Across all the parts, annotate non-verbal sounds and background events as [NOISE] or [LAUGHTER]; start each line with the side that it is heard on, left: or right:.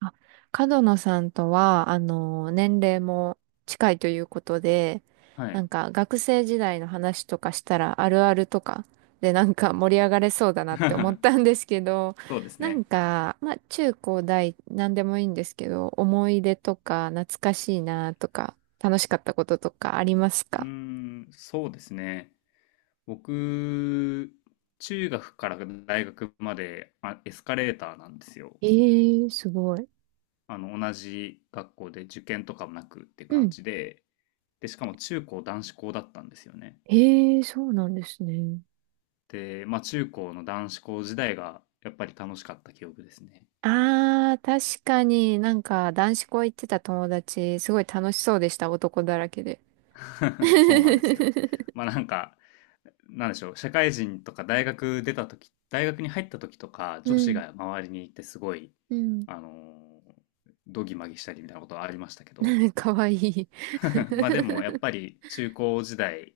right: あ、角野さんとは、年齢も近いということで、
left: は
right: な
left: い。
right: んか学生時代の話とかしたらあるあるとかでなんか盛り上がれそうだなって思っ
left: [LAUGHS]
right: たんですけど、
left: そうです
right: なん
left: ね。
right: か、まあ中高大何でもいいんですけど、思い出とか懐かしいなとか、楽しかったこととかあります
left: うー
right: か？
left: ん、そうですね。僕、中学から大学まで、まあ、エスカレーターなんですよ。
right: ええー、すごい。
left: 同じ学校で受験とかもなくって
right: う
left: 感
right: ん。
left: じで、で、しかも中高男子校だったんですよね。
right: ええー、そうなんですね。
left: で、まあ中高の男子校時代がやっぱり楽しかった記憶ですね。
right: ああ、確かになんか男子校行ってた友達、すごい楽しそうでした、男だらけで。
left: [LAUGHS] そうなんですよ。
right: [LAUGHS]
left: まあなんか、なんでしょう、社会人とか大学出た時、大学に入った時とか、
right: う
left: 女子
right: ん、
left: が周りにいてすごい、
right: うん。
left: あのー、どぎまぎしたりみたいなことはありましたけど、
right: [LAUGHS] かわいい。
left: [LAUGHS] まあでもやっぱり中高時代、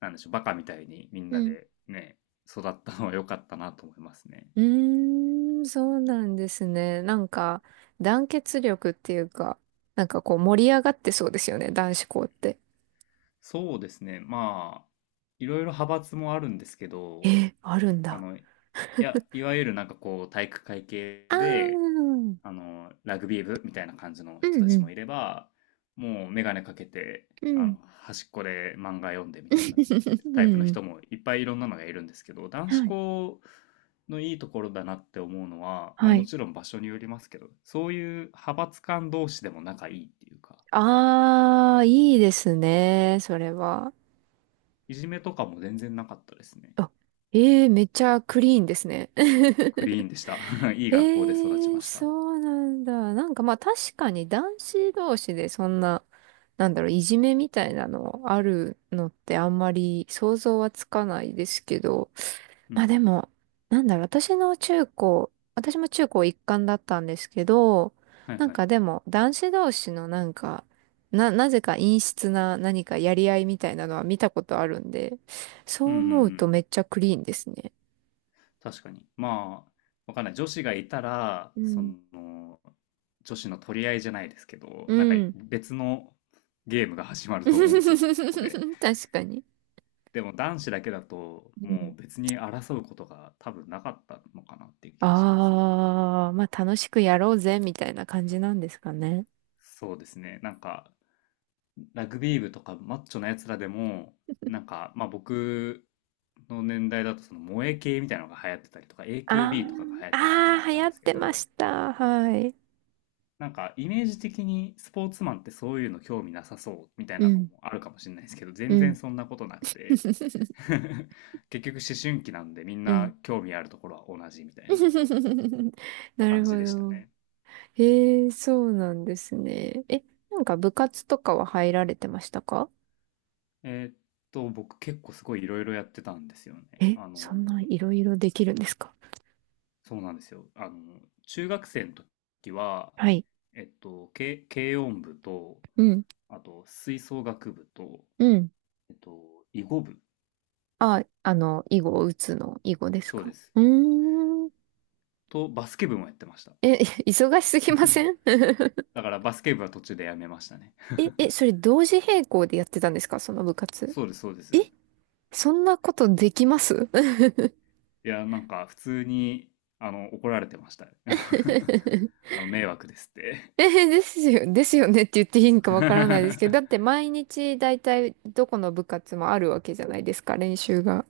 left: なんでしょう、バカみたいにみん
right: う
left: な
right: ん。
left: でね、育ったのは良かったなと思いますね。
right: [LAUGHS] うーん、そうなんですね。なんか、団結力っていうか、なんかこう盛り上がってそうですよね、男子校って。
left: そうですね、まあ、いろいろ派閥もあるんですけど、
right: え、あるんだ。
left: いや、いわゆるなんかこう、体育会系
right: ああ、
left: で、
right: うん
left: ラグビー部みたいな感じの
right: う
left: 人たちも
right: ん、
left: いれば、もう眼鏡かけて、
right: うん。
left: 端っこで漫画読んでみたいな
right: [LAUGHS] う
left: タイプの
right: ん。
left: 人もいっぱいいろんなのがいるんですけど、
right: [LAUGHS]
left: 男子
right: はい。
left: 校のいいところだなって思うのは、まあ
right: は
left: も
right: い。
left: ちろん場所によりますけど、そういう派閥間同士でも仲いいっていうか、
right: ああ、いいですね、それは。
left: いじめとかも全然なかったですね。
right: あ、ええ、めっちゃクリーンですね。
left: クリー
right: [LAUGHS]
left: ンでした。[LAUGHS] いい学校で育ち
right: え
left: ま
right: え、
left: した。
right: そうなんだ。なんかまあ確かに男子同士でそんな、なんだろう、いじめみたいなのあるのってあんまり想像はつかないですけど、
left: うんう
right: まあで
left: ん。
right: も、なんだろう、私の中高、私も中高一貫だったんですけど、
left: はい
right: なん
left: はい。
right: かでも男子同士のなんか、なぜか陰湿な何かやり合いみたいなのは見たことあるんで、そ
left: うんう
right: う
left: んう
right: 思うと
left: ん。
right: めっちゃクリーンですね。
left: 確かに。まあ、わかんない。女子がいたら、
right: う
left: そ
right: ん。
left: の、女子の取り合いじゃないですけど、
right: う
left: なんか
right: ん。
left: 別のゲームが始まると思うんですよ、そこで。
right: [LAUGHS] 確かに。
left: でも男子だけだと、
right: う
left: もう
right: ん。
left: 別に争うことが多分なかったのかなっていう気がしますね。
right: ああ、まあ楽しくやろうぜ、みたいな感じなんですかね。
left: そうですね。なんか、ラグビー部とかマッチョなやつらでも、なん
right: [LAUGHS]
left: か、まあ僕の年代だと、その萌え系みたいなのが流行ってたりとか、
right: あ
left: AKB とかが流行
right: あ、
left: ったりとかだ
right: ああ、
left: っ
right: 流
left: たん
right: 行っ
left: ですけ
right: てま
left: ど、
right: した。はい。
left: なんかイメージ的にスポーツマンってそういうの興味なさそうみたい
right: う
left: なの
right: ん。
left: もあるかもしれないですけど、
right: う
left: 全然
right: ん。
left: そんなことなくて
right: [LAUGHS]
left: [LAUGHS] 結局思春期なんでみん
right: う
left: な
right: ん。
left: 興味あるところは同じみたいな
right: [LAUGHS] な
left: 感
right: るほ
left: じでした
right: ど。
left: ね。
right: へえ、そうなんですね。え、なんか部活とかは入られてましたか？
left: えーっ僕結構すごいいろいろやってたんですよね。
right: え、そんな
left: ー、
right: いろいろできるんですか？
left: そうなんですよ。中学生の時は、
right: はい。
left: 軽音部と、
right: うん。
left: あと吹奏楽部と、
right: うん。
left: 囲碁部、
right: あ、囲碁を打つの、囲碁です
left: そうで
right: か？
left: す。
right: うーん。
left: と、バスケ部もやってました。
right: え、[LAUGHS] 忙しすぎません？
left: [LAUGHS]
right: [LAUGHS]
left: だからバスケ部は途中でやめましたね。
right: え、
left: [LAUGHS]
right: それ同時並行でやってたんですか、その部活。
left: そうです、そうです。
right: そんなことできます？ [LAUGHS]
left: いや、なんか普通に、怒られてました。[LAUGHS] 迷惑ですって。
right: ですよ、ですよねって言っていいのかわからないですけど、だっ
left: [LAUGHS]
right: て毎日大体どこの部活もあるわけじゃないですか、練習が。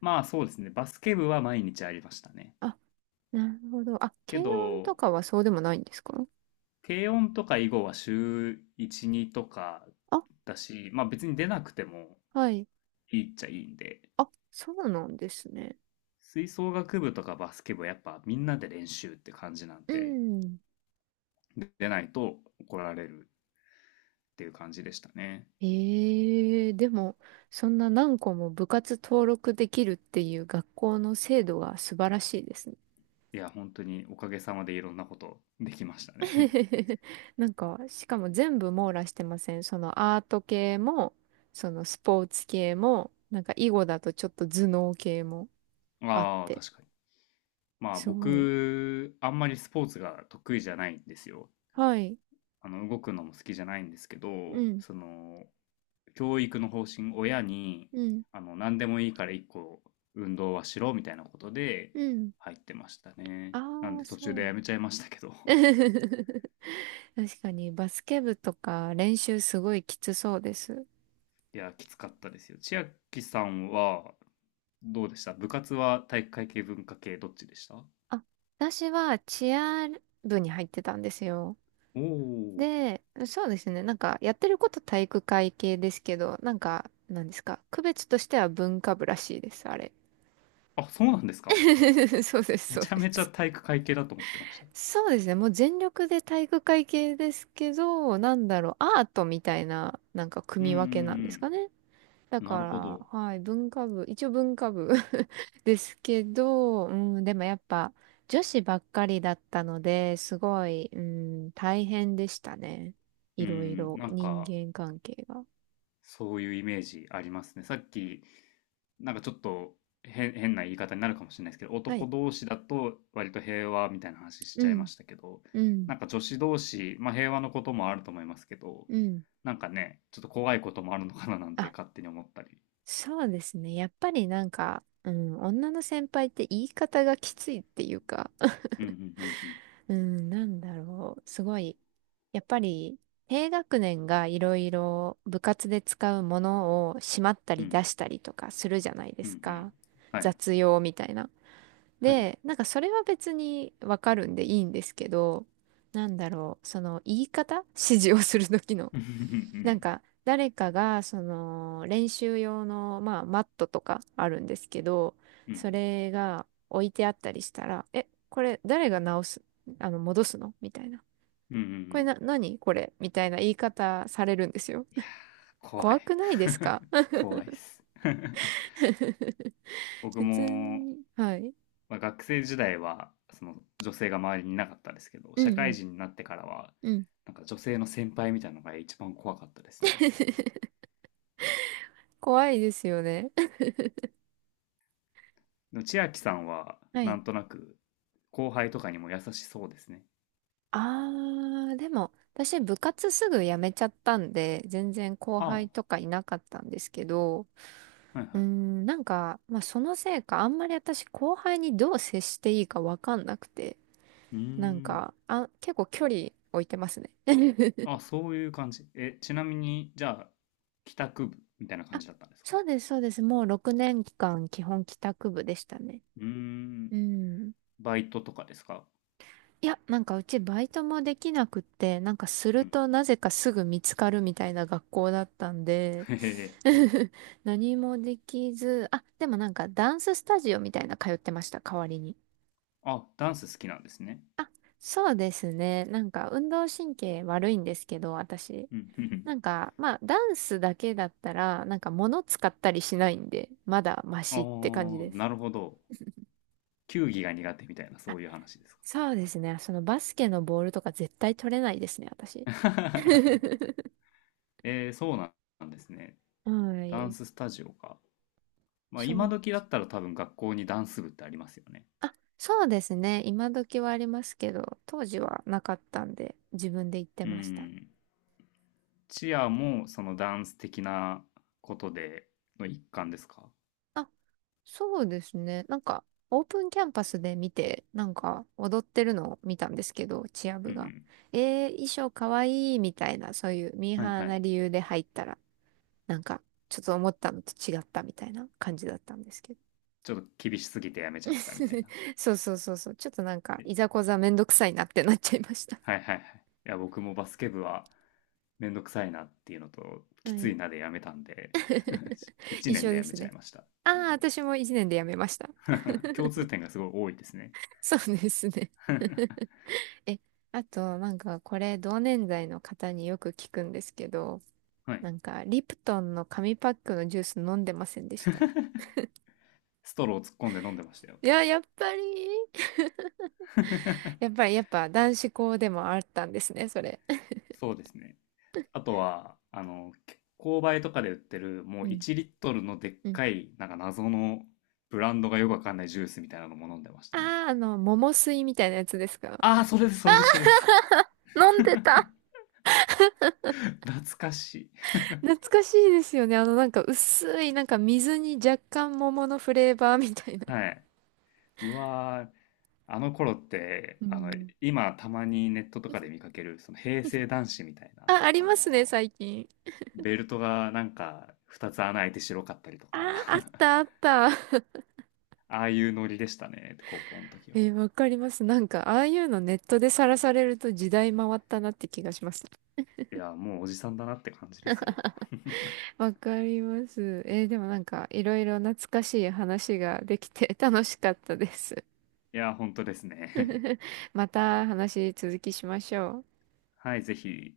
left: まあそうですね、バスケ部は毎日ありましたね。
right: あ、なるほど。あ、
left: け
right: 軽音と
left: ど、
right: かはそうでもないんですか？
left: 軽音とか囲碁は週1、2とか
right: あ、
left: だし、まあ別に出なくても
right: はい。
left: いいっちゃいいんで、
right: あ、そうなんですね。
left: 吹奏楽部とかバスケ部はやっぱみんなで練習って感じなん
right: う
left: で、
right: ん。
left: 出ないと怒られるっていう感じでしたね。
right: ええ、でも、そんな何個も部活登録できるっていう学校の制度が素晴らしいですね。
left: いや、本当におかげさまでいろんなことできましたね。
right: [LAUGHS] なんか、しかも全部網羅してません？そのアート系も、そのスポーツ系も、なんか囲碁だとちょっと頭脳系も
left: [LAUGHS]
right: あっ
left: ああ、
right: て、
left: 確かに。まあ
right: すごい。
left: 僕、あんまりスポーツが得意じゃないんですよ。
right: はい。
left: 動くのも好きじゃないんですけ
right: う
left: ど、
right: ん、
left: 教育の方針、親に、
right: うん、
left: 何でもいいから一個運動はしろみたいなことで
right: うん。
left: 入ってましたね。
right: あ
left: なん
right: あ、
left: で途中
right: そう
left: でやめちゃいましたけど。
right: なん。
left: [LAUGHS]
right: [LAUGHS] 確かにバスケ部とか練習すごいきつそうです。
left: いや、きつかったですよ。千秋さんはどうでした？部活は体育会系、文化系、どっちでした？
right: あ、私はチア部に入ってたんですよ。
left: おおー。
right: で、そうですね。なんか、やってること体育会系ですけど、なんか、なんですか。区別としては文化部らしいです、あれ。
left: あ、そうなんですか。
right: [LAUGHS] そうです、
left: め
right: そう
left: ちゃ
right: で
left: めちゃ
right: す。
left: 体育会系だと思ってました。
right: そうですね。もう全力で体育会系ですけど、なんだろう、アートみたいな、なんか
left: うん
right: 組
left: う
right: み分けなんです
left: ん
right: かね。だ
left: うん。なるほ
right: から、
left: ど。
right: はい、文化部、一応文化部 [LAUGHS] ですけど、うん、でもやっぱ女子ばっかりだったので、すごい、うん、大変でしたね。
left: う
right: いろい
left: ん、
right: ろ、
left: なん
right: 人
left: か、
right: 間関係が。
left: そういうイメージありますね。さっき、なんかちょっと変な言い方になるかもしれないですけど、
right: は
left: 男
right: い。
left: 同士だと割と平和みたいな話し
right: う
left: ちゃいま
right: ん、
left: したけど、
right: うん、
left: なんか女子同士、まあ平和のこともあると思いますけど、
right: うん。
left: なんかね、ちょっと怖いこともあるのかななんて
right: あ、
left: 勝手に思ったり。
right: そうですね。やっぱりなんか、うん、女の先輩って言い方がきついっていうか、
left: うんうんうんうん。
right: うん、なんだろう。すごい。やっぱり、低学年がいろいろ部活で使うものをしまった
left: う
right: り出
left: ん
right: したりとかするじゃないで
left: う
right: す
left: んうん。
right: か。
left: はい。
right: 雑用みたいな。
left: はい。
right: で、なんかそれは別にわかるんでいいんですけど、なんだろう。その言い方、指示をする時の、
left: うんうんうんう
right: なん
left: ん。
right: か、誰かが、練習用の、まあ、マットとかあるんですけど、
left: うんう
right: そ
left: ん
right: れが置いてあったりしたら、え、これ誰が直す、戻すのみたいな。
left: うんうんう
right: これ
left: ん。
right: な、何これみたいな言い方されるんですよ。
left: いやー、怖い。
right: 怖くないですか？
left: [LAUGHS] 怖いです。[LAUGHS]
right: [LAUGHS]
left: 僕
right: 普通
left: も、
right: に。はい。
left: まあ、学生時代はその女性が周りにいなかったですけど、
right: う
left: 社
right: んう
left: 会
right: ん。
left: 人になってからは、
right: うん。
left: なんか女性の先輩みたいなのが一番怖かったですね。
right: 怖いですよね。[LAUGHS]
left: でも千秋さんは、
right: は
left: な
right: い。
left: んとなく、後輩とかにも優しそうですね。
right: あー、でも、私部活すぐ辞めちゃったんで、全然後
left: ああ、
right: 輩
left: は
right: とかいなかったんですけど、
left: いはい。
right: うーん、なんか、まあ、そのせいか、あんまり私後輩にどう接していいかわかんなくて、
left: うー
right: なん
left: ん。
right: か、あ、結構距離置いてますね。
left: あ、
right: [LAUGHS]
left: そういう感じ。え、ちなみに、じゃあ、帰宅部みたいな感
right: あ、
left: じだったんですか？
right: そうです、そうです。もう6年間基本帰宅部でしたね。
left: うーん。
right: うん。
left: バイトとかですか？
right: いや、なんかうちバイトもできなくって、なんかす
left: う
right: る
left: ん。
right: となぜかすぐ見つかるみたいな学校だったんで、
left: へへ
right: [LAUGHS] 何もできず、あ、でもなんかダンススタジオみたいな通ってました、代わりに。
left: あ、ダンス好きなんですね。
right: あ、そうですね。なんか運動神経悪いんですけど、私。
left: うん、うんうん。
right: なんか、まあ、ダンスだけだったら、なんか物使ったりしないんで、まだマ
left: ああ、
right: シって感じです。
left: なるほど。球技が苦手みたいな、そういう話ですか？
right: そうですね。そのバスケのボールとか絶対取れないですね、私。
left: [LAUGHS]
right: [LAUGHS]
left: えー、そうなんですね。
right: は
left: ダン
right: い。
left: ススタジオか。まあ、
right: そ
left: 今
right: う。
left: 時だったら多分学校にダンス部ってありますよね。
right: あ、そうですね。今時はありますけど、当時はなかったんで、自分で言って
left: う
right: ました。
left: ん。チアもそのダンス的なことでの一環ですか？
right: あ、そうですね。なんか、オープンキャンパスで見て、なんか、踊ってるのを見たんですけど、チア
left: う
right: 部が。
left: ん。
right: 衣装かわいいみたいな、そういうミー
left: はい
right: ハー
left: は
right: な
left: い。
right: 理由で入ったら、なんか、ちょっと思ったのと違ったみたいな感じだったんですけど。
left: ちょっと厳しすぎてやめちゃったみたい
right: [LAUGHS]
left: な。
right: そうそうそうそう。ちょっとなんか、
left: え、
right: いざこざめんどくさいなってなっちゃいました。
left: はいはいはい。いや、僕もバスケ部はめんどくさいなっていうのと、き
right: は
left: つ
right: い。
left: いなでやめたんで、[LAUGHS]
right: [LAUGHS]
left: 1
right: 一
left: 年
right: 緒
left: で
right: で
left: やめ
right: す
left: ちゃい
right: ね。
left: ました。
right: あ
left: う
right: あ、
left: ん
right: 私も一年で辞めました。
left: [LAUGHS] 共通点がすごい多いですね。
right: そうですね。
left: [LAUGHS]
right: [LAUGHS] え、あと、なんか、これ、同年代の方によく聞くんですけど、
left: はい。
right: なんか、リプトンの紙パックのジュース飲んでませんでした？
left: ストロー突っ込んで飲んでましたよ。
right: いや、やっぱり [LAUGHS] やっ
left: [LAUGHS]
right: ぱり、やっぱ、男子校でもあったんですね、それ。
left: そうですね。あとは、購買とかで売ってる、も
right: う
left: う
right: ん。
left: 1リットルのでっ
right: うん。
left: かい、なんか謎のブランドがよくわかんないジュースみたいなのも飲んでましたね。
right: あー、あの、桃水みたいなやつですか？
left: ああ、それです、それです、それです。
right: [LAUGHS] 飲んで
left: [LAUGHS]
right: た。
left: 懐かしい。
right: 懐かしいですよね。なんか、薄い、なんか、水に若干桃のフレーバーみたいな。
left: はい。うわー、あの頃って、
right: うん。
left: 今たまにネットとかで見かける、その平成男子みたいな、
right: あ、ありますね、最近。
left: ベルトがなんか2つ穴開いて白かったりと
right: あ
left: か、
right: ー、あっ
left: [LAUGHS]
right: た、あった。
left: ああいうノリでしたね、高校の時は。
right: えー、わかります。なんか、ああいうのネットでさらされると時代回ったなって気がします。
left: いや、もうおじさんだなって感じですよ。
right: わかります。えー、でもなんか、いろいろ懐かしい話ができて楽しかったです。
left: いや、本当ですね。
right: [LAUGHS] また話続きしましょう。
left: [LAUGHS] はい、ぜひ。